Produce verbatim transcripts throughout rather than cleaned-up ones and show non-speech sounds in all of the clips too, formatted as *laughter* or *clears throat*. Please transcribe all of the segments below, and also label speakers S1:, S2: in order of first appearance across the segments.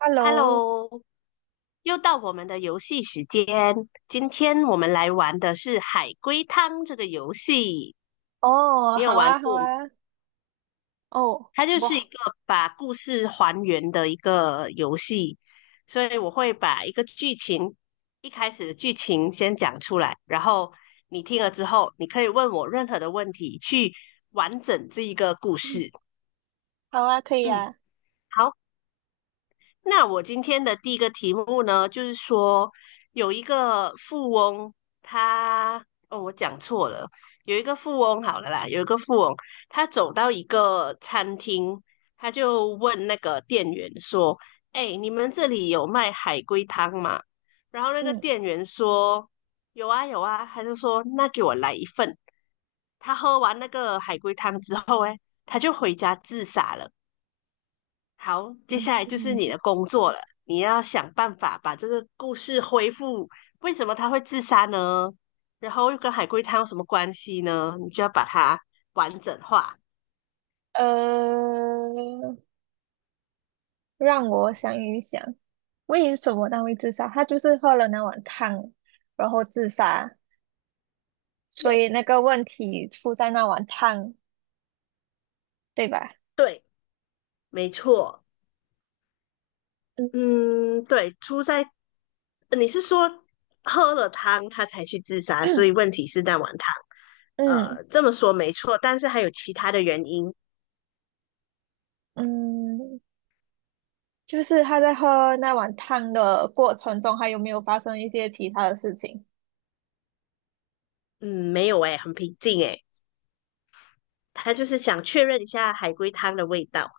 S1: Hello，
S2: Hello，又到我们的游戏时间。今天我们来玩的是海龟汤这个游戏，
S1: 哦，
S2: 你有
S1: 好
S2: 玩
S1: 啊，好
S2: 过吗？
S1: 啊，哦，
S2: 它就是一
S1: 哇，
S2: 个把故事还原的一个游戏，所以我会把一个剧情，一开始的剧情先讲出来，然后你听了之后，你可以问我任何的问题，去完整这一个故事。
S1: 好啊，可以
S2: 嗯，
S1: 啊，
S2: 好。那我今天的第一个题目呢，就是说有一个富翁，他哦，我讲错了，有一个富翁好了啦，有一个富翁，他走到一个餐厅，他就问那个店员说："哎，你们这里有卖海龟汤吗？"然后那个
S1: 嗯，
S2: 店员说："有啊，有啊。"他就说："那给我来一份。"他喝完那个海龟汤之后，哎，他就回家自杀了。好，接下来就是
S1: 嗯，
S2: 你的工作了，你要想办法把这个故事恢复。为什么他会自杀呢？然后又跟海龟汤有什么关系呢？你就要把它完整化。
S1: 呃，让我想一想，为什么他会自杀？他就是喝了那碗汤，然后自杀，所
S2: 对
S1: 以那个问题出在那碗汤，对吧？
S2: 对，没错。嗯，对，出在呃你是说喝了汤他才去自杀，所
S1: 嗯
S2: 以问题是那碗汤。
S1: *clears throat*，嗯
S2: 呃，这么说没错，但是还有其他的原因。
S1: 嗯，就是他在喝那碗汤的过程中，还有没有发生一些其他的事情？
S2: 嗯，没有诶，很平静诶，他就是想确认一下海龟汤的味道。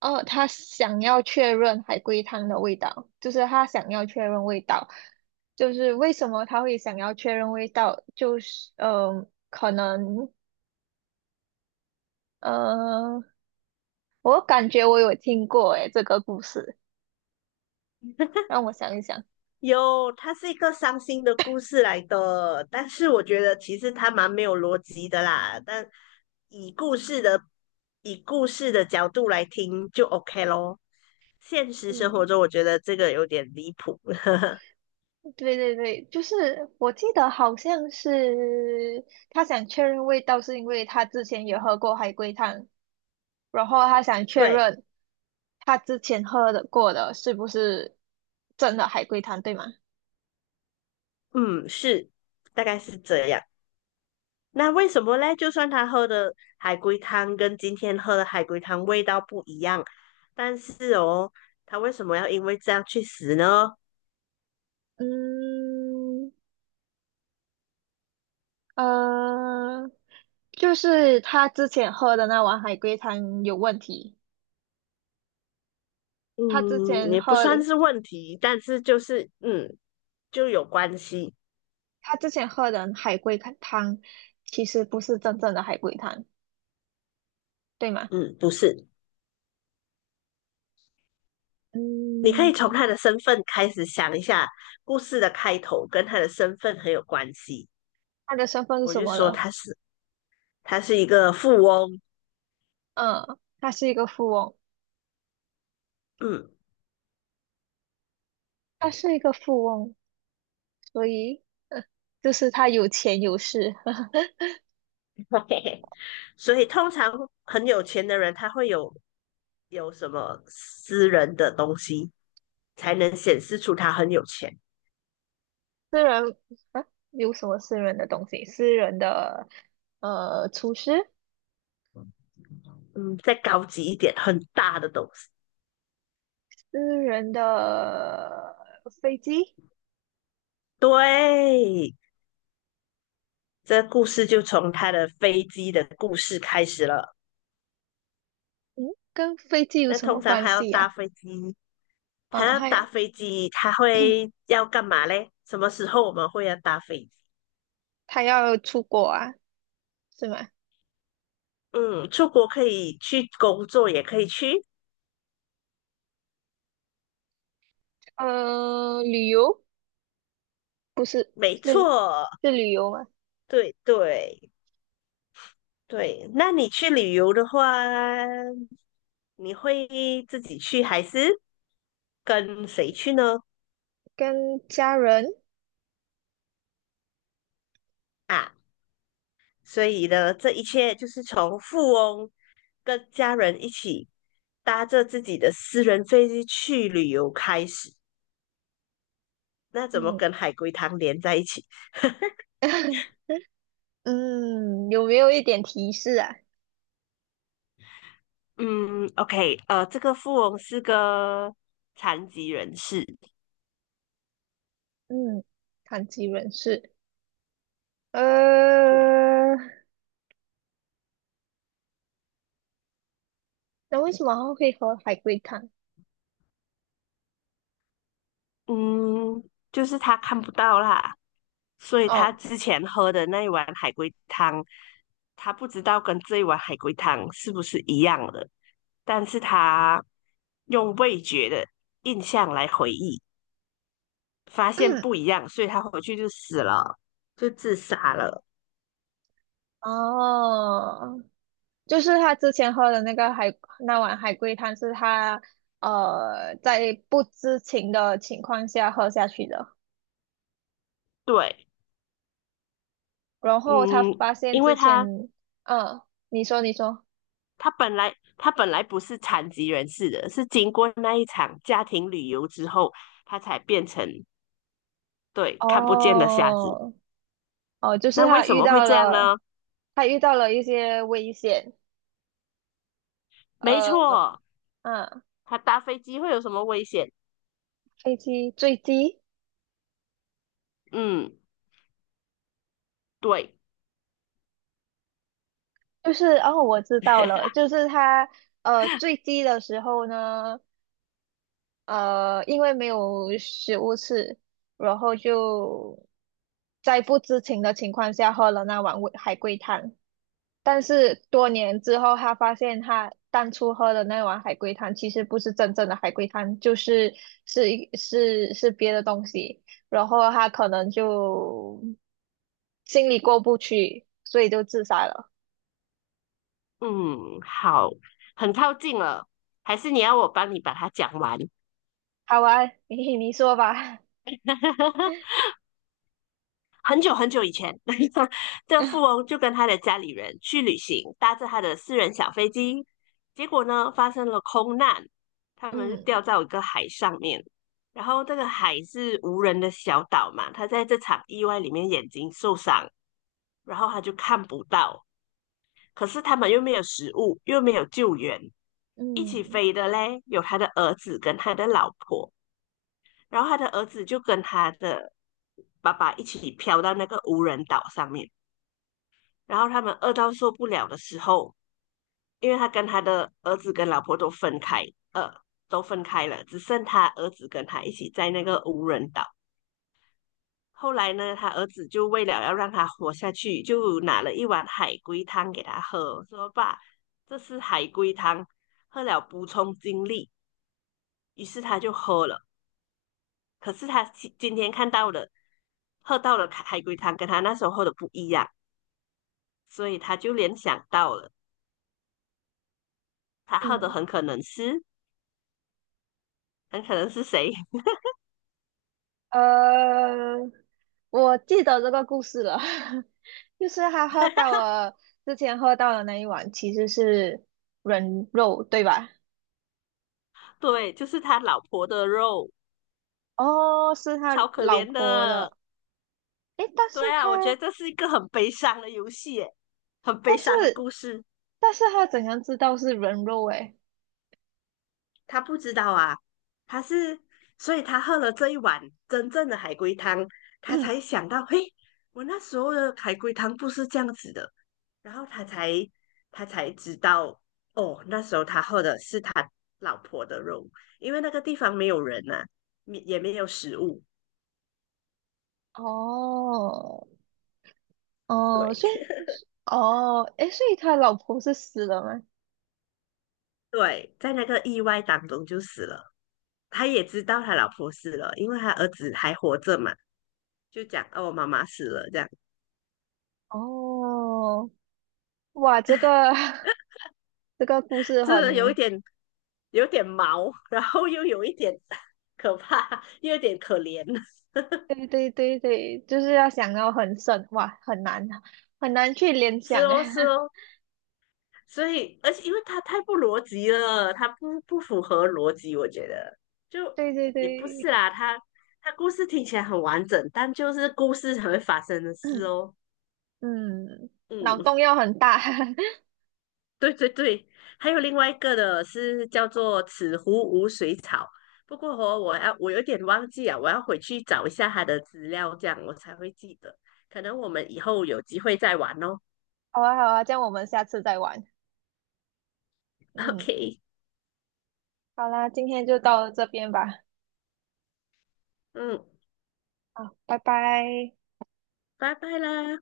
S1: 哦，他想要确认海龟汤的味道，就是他想要确认味道，就是为什么他会想要确认味道，就是嗯、呃可能嗯，我感觉我有听过诶这个故事，让我想一想，
S2: 有，它是一个伤心的故事来的，但是我觉得其实它蛮没有逻辑的啦。但以故事的以故事的角度来听就 OK 咯。现实生活
S1: 嗯，
S2: 中，我觉得这个有点离谱。*laughs*
S1: 对对对，就是我记得好像是他想确认味道，是因为他之前也喝过海龟汤，然后他想确
S2: 对，
S1: 认他之前喝的过的是不是真的海龟汤，对吗？
S2: 嗯，是，大概是这样。那为什么嘞？就算他喝的海龟汤跟今天喝的海龟汤味道不一样，但是哦，他为什么要因为这样去死呢？
S1: 嗯，呃，就是他之前喝的那碗海龟汤有问题。他之
S2: 嗯，
S1: 前
S2: 也不
S1: 喝
S2: 算
S1: 的，
S2: 是问题，但是就是嗯，就有关系。
S1: 他之前喝的海龟汤其实不是真正的海龟汤，对吗？
S2: 嗯，不是，你可以从
S1: 嗯，
S2: 他的身份开始想一下，故事的开头跟他的身份很有关系。
S1: 他的身份是
S2: 我
S1: 什
S2: 就
S1: 么
S2: 说
S1: 了？
S2: 他是他是一个富翁，
S1: 嗯，他是一个富翁，
S2: 嗯，
S1: 他是一个富翁，所以就是他有钱有势，*laughs*
S2: *laughs* 所以通常很有钱的人，他会有有什么私人的东西，才能显示出他很有钱。
S1: 私人啊，有什么私人的东西？私人的呃，厨师。
S2: 嗯，再高级一点，很大的东西。
S1: 私人的飞机，
S2: 对，这故事就从他的飞机的故事开始了。
S1: 嗯，跟飞机有
S2: 那
S1: 什么
S2: 通常
S1: 关
S2: 他要
S1: 系
S2: 搭
S1: 呀、
S2: 飞机，他
S1: 嗯，
S2: 要
S1: 他
S2: 搭飞机，他会要干嘛嘞？什么时候我们会要搭飞机？
S1: 他要出国啊，是吗？
S2: 嗯，出国可以去工作，也可以去，
S1: 呃，旅游不是
S2: 没
S1: 是
S2: 错，
S1: 是旅游吗？
S2: 对对对。那你去旅游的话，你会自己去还是跟谁去呢？
S1: 跟家人，
S2: 啊，所以呢，这一切就是从富翁跟家人一起搭着自己的私人飞机去旅游开始。那怎么
S1: 嗯
S2: 跟海龟汤连在一起？
S1: *laughs* 嗯，有没有一点提示啊？
S2: 嗯，OK,呃，这个富翁是个残疾人士，
S1: 嗯，残疾人士，
S2: 对，
S1: 呃，那为什么它会喝海龟汤？
S2: 嗯，就是他看不到啦，所以他
S1: 哦
S2: 之前喝的那一碗海龟汤，他不知道跟这一碗海龟汤是不是一样的，但是他用味觉的印象来回忆。发现不一样，所以他回去就死了，就自杀了。
S1: 哦，就是他之前喝的那个海，那碗海龟汤是他呃在不知情的情况下喝下去的，
S2: 对，
S1: 然后他
S2: 嗯，
S1: 发现
S2: 因
S1: 之
S2: 为他
S1: 前，嗯，你说你说，
S2: 他本来他本来不是残疾人士的，是经过那一场家庭旅游之后，他才变成对看不见的瞎子。
S1: 哦哦，就是
S2: 那为
S1: 他
S2: 什
S1: 遇
S2: 么会
S1: 到
S2: 这样呢？
S1: 了，他遇到了一些危险，
S2: 没
S1: 呃，
S2: 错，
S1: 嗯，
S2: 他搭飞机会有什么危险？
S1: 飞机坠机，
S2: 嗯，对，
S1: 就是哦，我知道了，
S2: *laughs*
S1: 就是他呃坠机的时候呢。呃，因为没有食物吃，然后就在不知情的情况下喝了那碗味海龟汤。但是多年之后，他发现他当初喝的那碗海龟汤其实不是真正的海龟汤，就是是一是是别的东西。然后他可能就心里过不去，所以就自杀了。
S2: 嗯，好，很靠近了，还是你要我帮你把它讲完？
S1: 好啊，你你说吧。
S2: *laughs* 很久很久以前，*laughs* 这富
S1: *laughs*
S2: 翁就跟他的家里人去旅行，搭着他的私人小飞机，结果呢发生了空难，他们就掉
S1: 嗯
S2: 到一个海上面。然后这个海是无人的小岛嘛，他在这场意外里面眼睛受伤，然后他就看不到。可是他们又没有食物，又没有救援，一起
S1: 嗯
S2: 飞的嘞有他的儿子跟他的老婆，然后他的儿子就跟他的爸爸一起飘到那个无人岛上面。然后他们饿到受不了的时候，因为他跟他的儿子跟老婆都分开，呃，都分开了，只剩他儿子跟他一起在那个无人岛。后来呢，他儿子就为了要让他活下去，就拿了一碗海龟汤给他喝，说："爸，这是海龟汤，喝了补充精力。"于是他就喝了。可是他今今天看到的，喝到的海龟汤跟他那时候喝的不一样，所以他就联想到了，他喝的
S1: 嗯。
S2: 很可能是很可能是谁？
S1: 呃，我记得这个故事了，*laughs* 就是他喝到了之前喝到的那一碗其实是人肉，对吧？
S2: *laughs* 对，就是他老婆的肉，
S1: 哦，是他
S2: 超可
S1: 老
S2: 怜
S1: 婆
S2: 的。
S1: 的，诶，但是
S2: 对啊，我觉
S1: 他，
S2: 得这是一个很悲伤的游戏耶，很
S1: 但
S2: 悲
S1: 是，
S2: 伤的故事。
S1: 但是他怎样知道是人肉？诶，
S2: 他不知道啊，他是，所以他喝了这一碗真正的海龟汤，他才想到，嘿，我那时候的海龟汤不是这样子的。然后他才他才知道，哦，那时候他喝的是他老婆的肉，因为那个地方没有人呐、也没有食物。
S1: 哦，哦，
S2: 对，
S1: 所以，哦，诶，所以他老婆是死了吗？
S2: 对，在那个意外当中就死了。他也知道他老婆死了，因为他儿子还活着嘛，就讲哦，妈妈死了这样，
S1: 哦，哇，这个 *laughs* 这个故事
S2: 这有一
S1: 很
S2: 点有点毛，然后又有一点 *laughs* 可怕，又有点可怜。*laughs*
S1: 对对对对，就是要想到很深，哇，很难很难去联
S2: 是
S1: 想啊。
S2: 哦，是
S1: *laughs*
S2: 哦，所以而且因为他太不逻辑了，他不不符合逻辑，我觉得就
S1: 对对
S2: 也不是
S1: 对，
S2: 啦，他他故事听起来很完整，但就是故事才会发生的事
S1: *clears throat*
S2: 哦。
S1: 嗯，脑
S2: 嗯。
S1: 洞要很大。*laughs*
S2: 对对对，还有另外一个的是叫做此湖无水草，不过哦，我要我有点忘记啊，我要回去找一下它的资料，这样我才会记得。可能我们以后有机会再玩哦。
S1: 好啊好啊，这样我们下次再玩。
S2: *laughs*
S1: 嗯，
S2: OK,
S1: 好啦，今天就到这边吧。
S2: 嗯，
S1: 好，拜拜。
S2: 拜拜啦。